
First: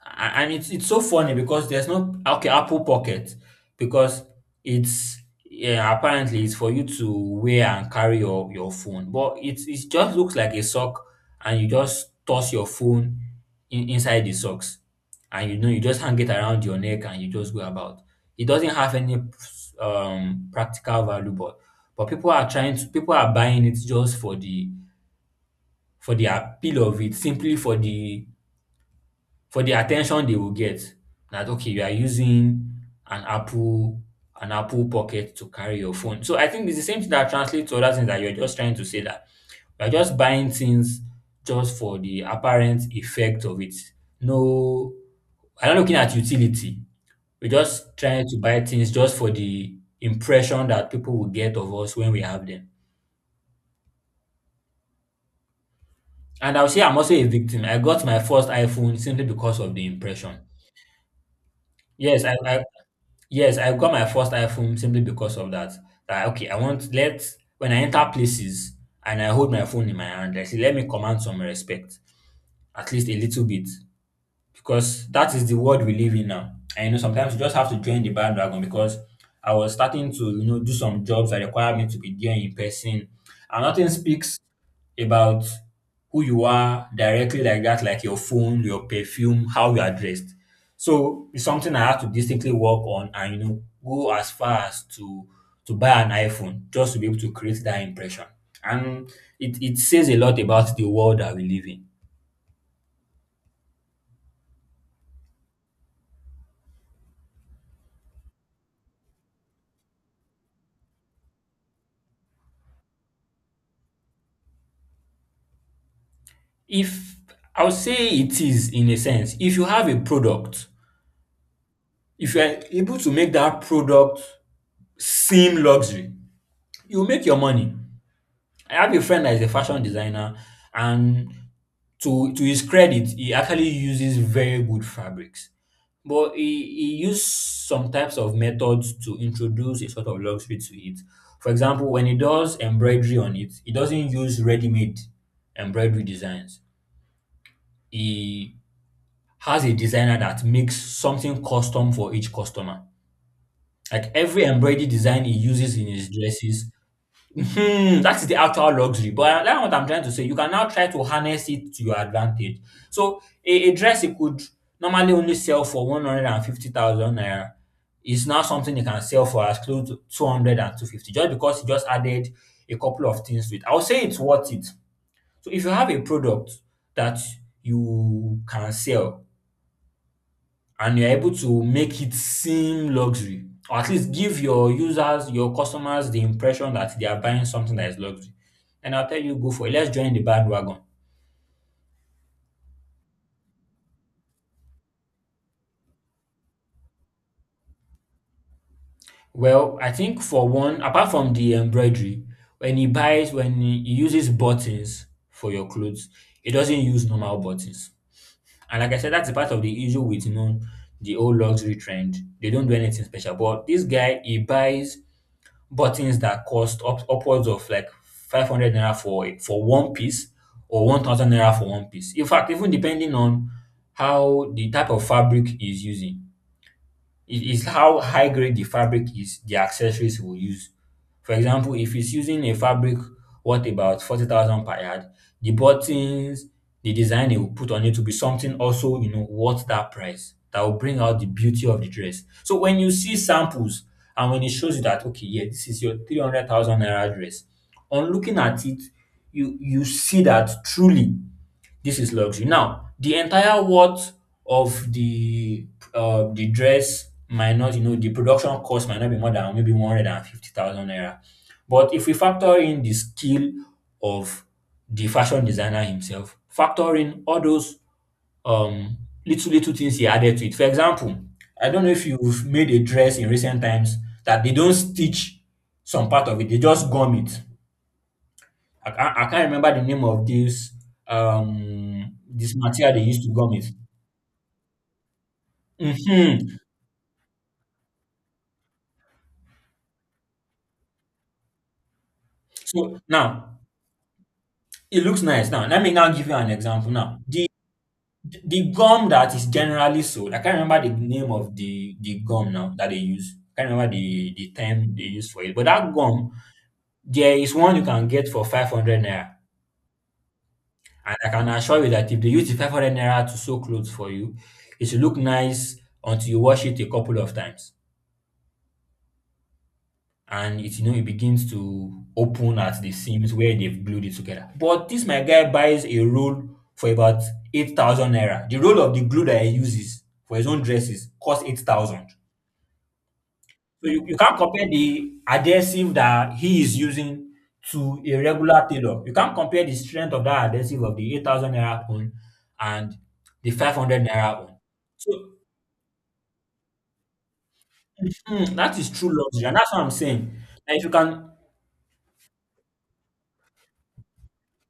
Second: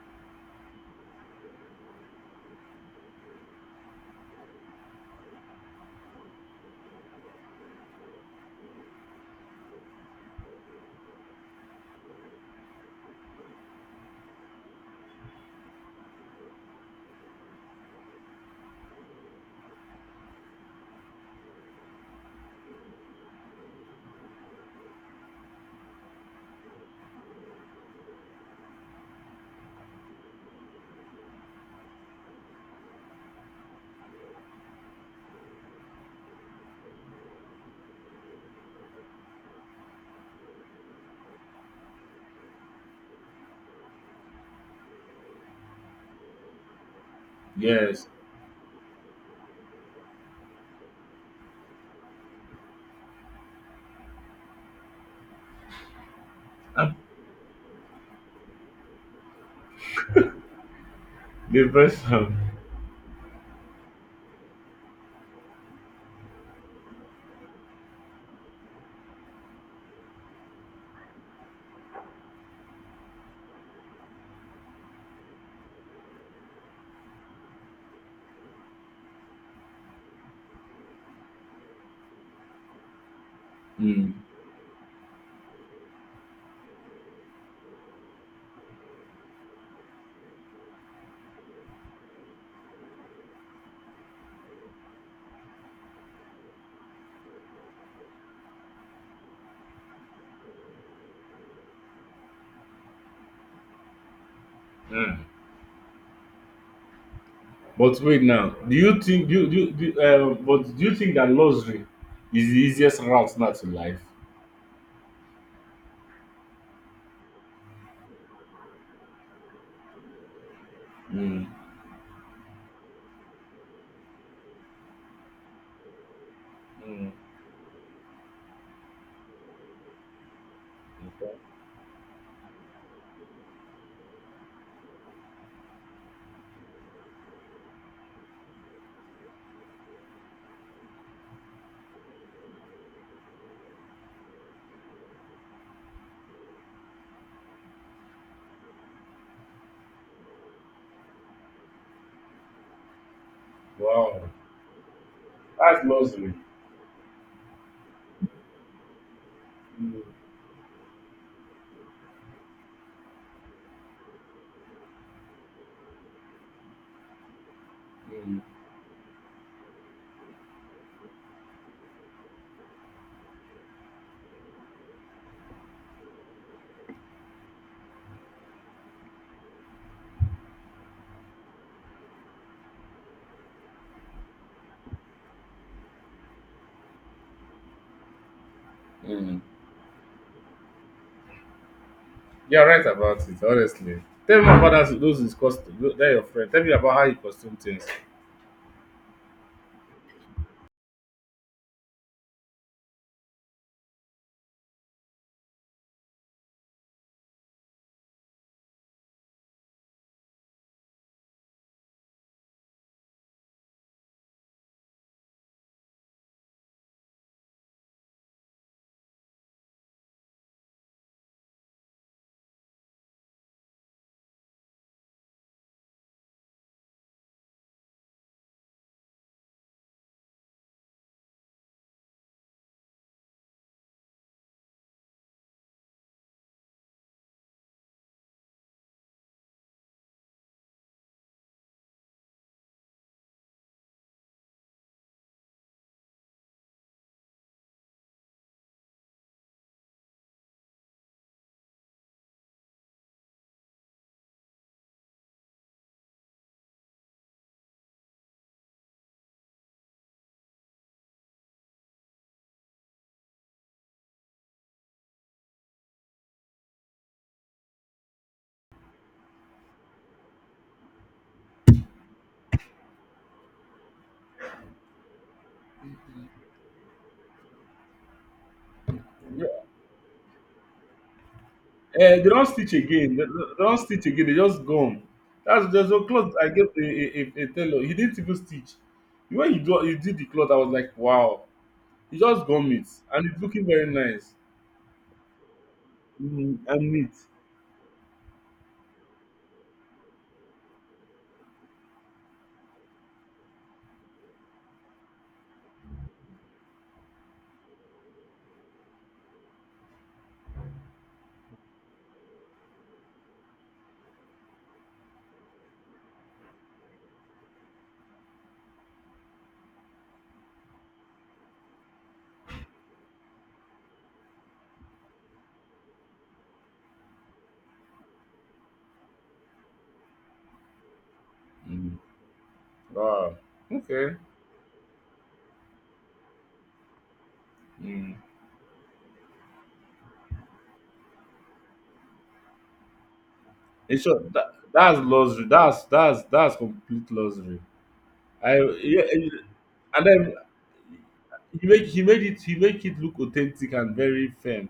[SPEAKER 1] A- and it's it's so funny because there's no, okay, Apple Pocket, because it's yeah, apparently it's for you to wear and carry your your phone, but it's it just looks like a sock, and you just toss your phone in, inside the socks, and you know you just hang it around your neck and you just go about. It doesn't have any um practical value, but but people are trying to people are buying it just for the for the appeal of it, simply for the for the attention they will get, that okay, you are using an apple an apple pocket to carry your phone. So I think it's the same thing that translates to other things, that you're just trying to say that you're just buying things just for the apparent effect of it. No, I'm not looking at utility. We're just
[SPEAKER 2] Yes.
[SPEAKER 1] trying to buy things just for the impression that people will get of us when we have them. And I'll say
[SPEAKER 2] And
[SPEAKER 1] I'm also a victim. I got my first iPhone simply because of the impression.
[SPEAKER 2] the
[SPEAKER 1] yes i
[SPEAKER 2] person.
[SPEAKER 1] i, Yes, I got my first iPhone simply because of that. That okay, I want let when I enter places and I hold my phone in my hand, I say let me command some respect, at least a little bit. Because that is the world we live in now. And you know, sometimes you just have to join the bandwagon because I was starting to, you know, do some jobs that require me to be there in person. And nothing
[SPEAKER 2] Mm.
[SPEAKER 1] speaks about who you are directly like that, like your phone, your perfume, how you are dressed. So it's something I have to distinctly work on, and you know go as far as to to buy an iPhone just to be able to create that impression. And it, it says a lot about the world that we live in.
[SPEAKER 2] Mm. But wait now, do you think do you, do, you- do you- uh, but do you think that luxury is the easiest route now to life?
[SPEAKER 1] If I would say it is in a sense. If you have a product,
[SPEAKER 2] Mm.
[SPEAKER 1] if you are able to make that product seem luxury, you will
[SPEAKER 2] Mm.
[SPEAKER 1] make your money. I have a friend that is a fashion designer, and to to his credit, he actually uses very good fabrics. But he, he used some types of methods to introduce a sort of luxury to it. For example, when he does embroidery on it, he doesn't use ready-made embroidery designs. He has a designer that makes something custom for each customer. Like
[SPEAKER 2] Wow,
[SPEAKER 1] every embroidery design he uses
[SPEAKER 2] that's
[SPEAKER 1] in his
[SPEAKER 2] luxury.
[SPEAKER 1] dresses, hmm, that is the actual luxury. But uh, that's what I'm trying
[SPEAKER 2] Mm.
[SPEAKER 1] to say. You can now try to harness it to your advantage. So a, a dress you could normally only sell for one hundred fifty thousand naira is
[SPEAKER 2] Mm.
[SPEAKER 1] now something you can sell for as close to two hundred and two fifty. Just because you just added a couple of things to it. I would say it's worth it. So if you have a product that you can sell and you're able to make it seem luxury or at least give your users, your customers the impression that they are buying something that is luxury. And I'll tell you,
[SPEAKER 2] Mm.
[SPEAKER 1] go for it. Let's join the bandwagon.
[SPEAKER 2] You're right about it, honestly. Tell me about that, those is custom. They're your friend. Tell me about how you costume things.
[SPEAKER 1] Well, I think for one, apart from the embroidery, when he buys, when he he uses buttons for your clothes, he doesn't use normal buttons. And like I said, that's a part of the issue with you know the old luxury trend. They don't do anything special. But this guy, he buys buttons that cost up, upwards of like five hundred naira for a- for one piece, or one thousand naira for one piece. In fact, even depending on how the type of fabric is using. It is how high grade the fabric is, the accessories we'll use. For example, if it's using a fabric worth about forty thousand per yard, the buttons, the design they will put on it will be something also, you know, worth that price that will bring out the beauty of the dress. So when you see samples and when it shows you that, okay, yeah, this is your three hundred thousand naira dress, on looking at it, you, you see that truly this is luxury. Now, the entire worth of the uh, the dress might not, you know, the production cost might not be more than maybe one hundred fifty thousand naira. But if we factor in the skill of the fashion designer himself, factor in all those um, little, little things he added to it. For example, I don't know if you've made a dress in recent times that they don't stitch some part of it, they just gum it. I can't, I can't
[SPEAKER 2] Uh,
[SPEAKER 1] remember the name of this um
[SPEAKER 2] they don't
[SPEAKER 1] this
[SPEAKER 2] stitch
[SPEAKER 1] material they
[SPEAKER 2] again.
[SPEAKER 1] used
[SPEAKER 2] They,
[SPEAKER 1] to gum
[SPEAKER 2] they
[SPEAKER 1] it.
[SPEAKER 2] don't stitch again. They just gone. That's there's no cloth I
[SPEAKER 1] Mhm.
[SPEAKER 2] gave a, a, a, a tailor. He didn't even stitch. When you do you did the cloth, I was like, wow. It's just gum it,
[SPEAKER 1] So
[SPEAKER 2] and it's
[SPEAKER 1] now
[SPEAKER 2] looking very nice
[SPEAKER 1] it looks nice. Now let me now give you an
[SPEAKER 2] mm,
[SPEAKER 1] example.
[SPEAKER 2] and neat.
[SPEAKER 1] Now the the gum that is generally sold, I can't remember the name of the the gum now that they use. I can't remember the the term they use for it. But that gum, there is one you can get for five hundred naira, and I can assure you that if they use the five hundred naira to sew clothes for you, it should look nice until you wash it a couple of times. And it you know it begins to open at the seams where they've glued it together. But this my guy buys a roll for about eight thousand naira. The roll of the glue that he uses for his own dresses costs eight
[SPEAKER 2] Mm.
[SPEAKER 1] thousand.
[SPEAKER 2] Wow.
[SPEAKER 1] So you, you
[SPEAKER 2] Okay.
[SPEAKER 1] can't compare the adhesive that he is using to a
[SPEAKER 2] Mm.
[SPEAKER 1] regular tailor. You can't compare the strength of that adhesive of the eight thousand naira one and the five
[SPEAKER 2] In
[SPEAKER 1] hundred
[SPEAKER 2] short,
[SPEAKER 1] naira
[SPEAKER 2] that,
[SPEAKER 1] one.
[SPEAKER 2] that's
[SPEAKER 1] So
[SPEAKER 2] luxury. That's that's that's complete luxury.
[SPEAKER 1] mhm,
[SPEAKER 2] I
[SPEAKER 1] that is
[SPEAKER 2] yeah,
[SPEAKER 1] true
[SPEAKER 2] eh,
[SPEAKER 1] luxury, and that's what I'm
[SPEAKER 2] and
[SPEAKER 1] saying.
[SPEAKER 2] then
[SPEAKER 1] Now, if you can.
[SPEAKER 2] he make he made it he make it look authentic and very firm.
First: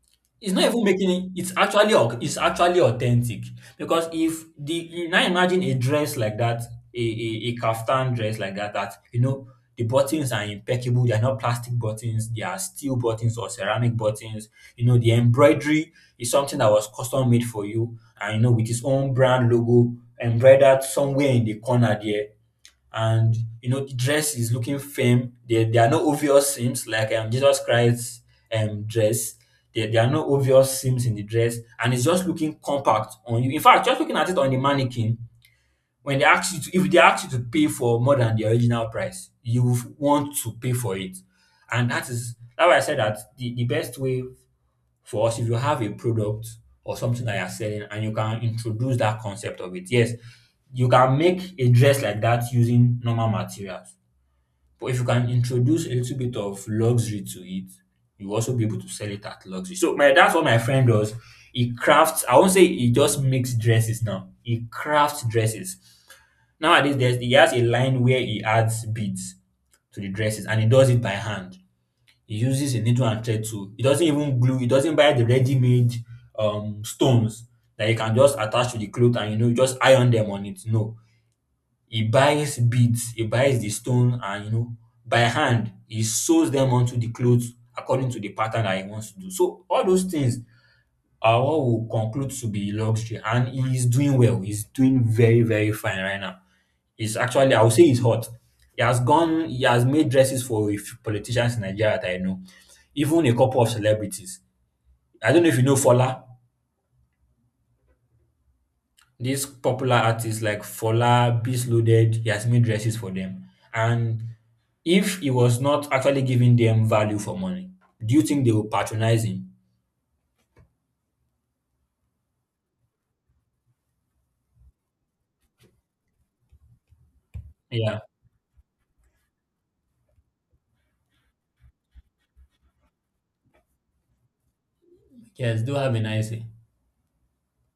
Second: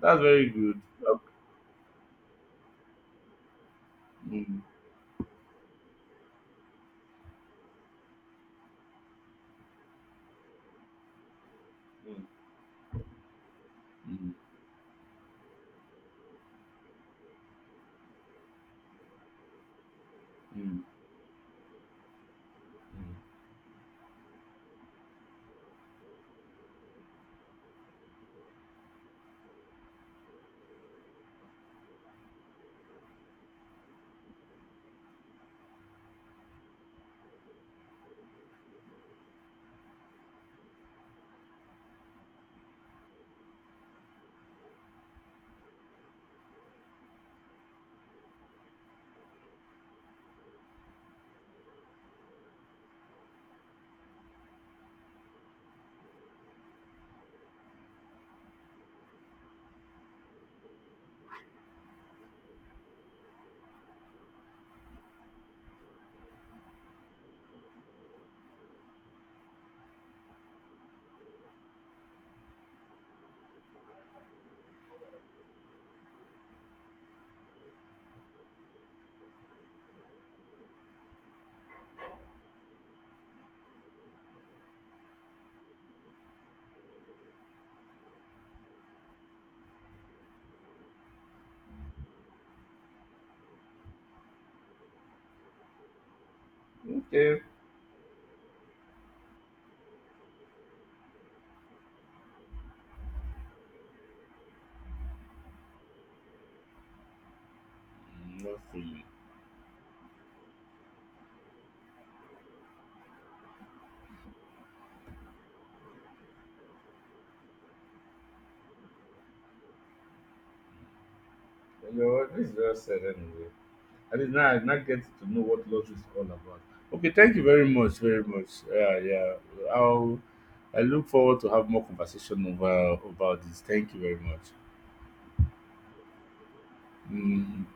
[SPEAKER 2] That's very
[SPEAKER 1] It's not
[SPEAKER 2] good.
[SPEAKER 1] even making it. It's actually au- it's actually authentic, because if
[SPEAKER 2] Mm,
[SPEAKER 1] the you now imagine a dress like that, a, a a kaftan dress like that, that you know the buttons are impeccable. They are not plastic
[SPEAKER 2] mm,
[SPEAKER 1] buttons. They are steel buttons or ceramic
[SPEAKER 2] mm,
[SPEAKER 1] buttons. You know the embroidery is something that was custom made for you, and you know with its own brand logo embroidered
[SPEAKER 2] mm,
[SPEAKER 1] somewhere in the corner there, and you know the dress is looking firm. There, there are no obvious seams like um, Jesus Christ's um, dress. There, there are no obvious seams in the dress, and it's just looking compact on you. In fact, just looking at it on the mannequin, when they ask you to, if they ask you to pay for more than the original price, you would want to pay for it, and that is that's why I said that the, the best way for us, if you have a product or something that you're selling and you can introduce that concept of it, yes, you can make a dress like that using normal materials, but if you can introduce a little bit of luxury to it, you also be able to sell it at luxury. So my that's what my friend does. He crafts. I won't say he just makes dresses, now he crafts dresses. Nowadays there's he has a line where he adds beads to the dresses, and he does it by hand. He uses a needle and thread-two. He doesn't even glue, he doesn't buy the ready-made um stones that you can just attach to the cloth and you know just iron them on it. No. He buys beads, he buys the stone, and you know by hand he sews them onto the clothes according to the pattern that he wants to do. So all those things uh, what we'll conclude to be luxury, and he's doing well. He's doing very, very fine right now.
[SPEAKER 2] mm.
[SPEAKER 1] He's
[SPEAKER 2] Okay.
[SPEAKER 1] actually, I would say, he's hot. He has gone, he has made dresses for a few politicians in Nigeria that I know, even a couple of celebrities. I don't know if you know Fola,
[SPEAKER 2] Mm, not for you. You
[SPEAKER 1] these popular artists like Fola, Beast Loaded. He has made dresses for them, and if he was not actually giving them value for money, do you think they will patronize him?
[SPEAKER 2] know what? This is well said anyway. I did not, I did not get to know what lottery is all about. Okay, thank you very much,
[SPEAKER 1] Yeah.
[SPEAKER 2] very much. Yeah, yeah. I'll, I look forward to have more conversation over about this. Thank you very much.
[SPEAKER 1] Yes. Do have a nice day.
[SPEAKER 2] Mm.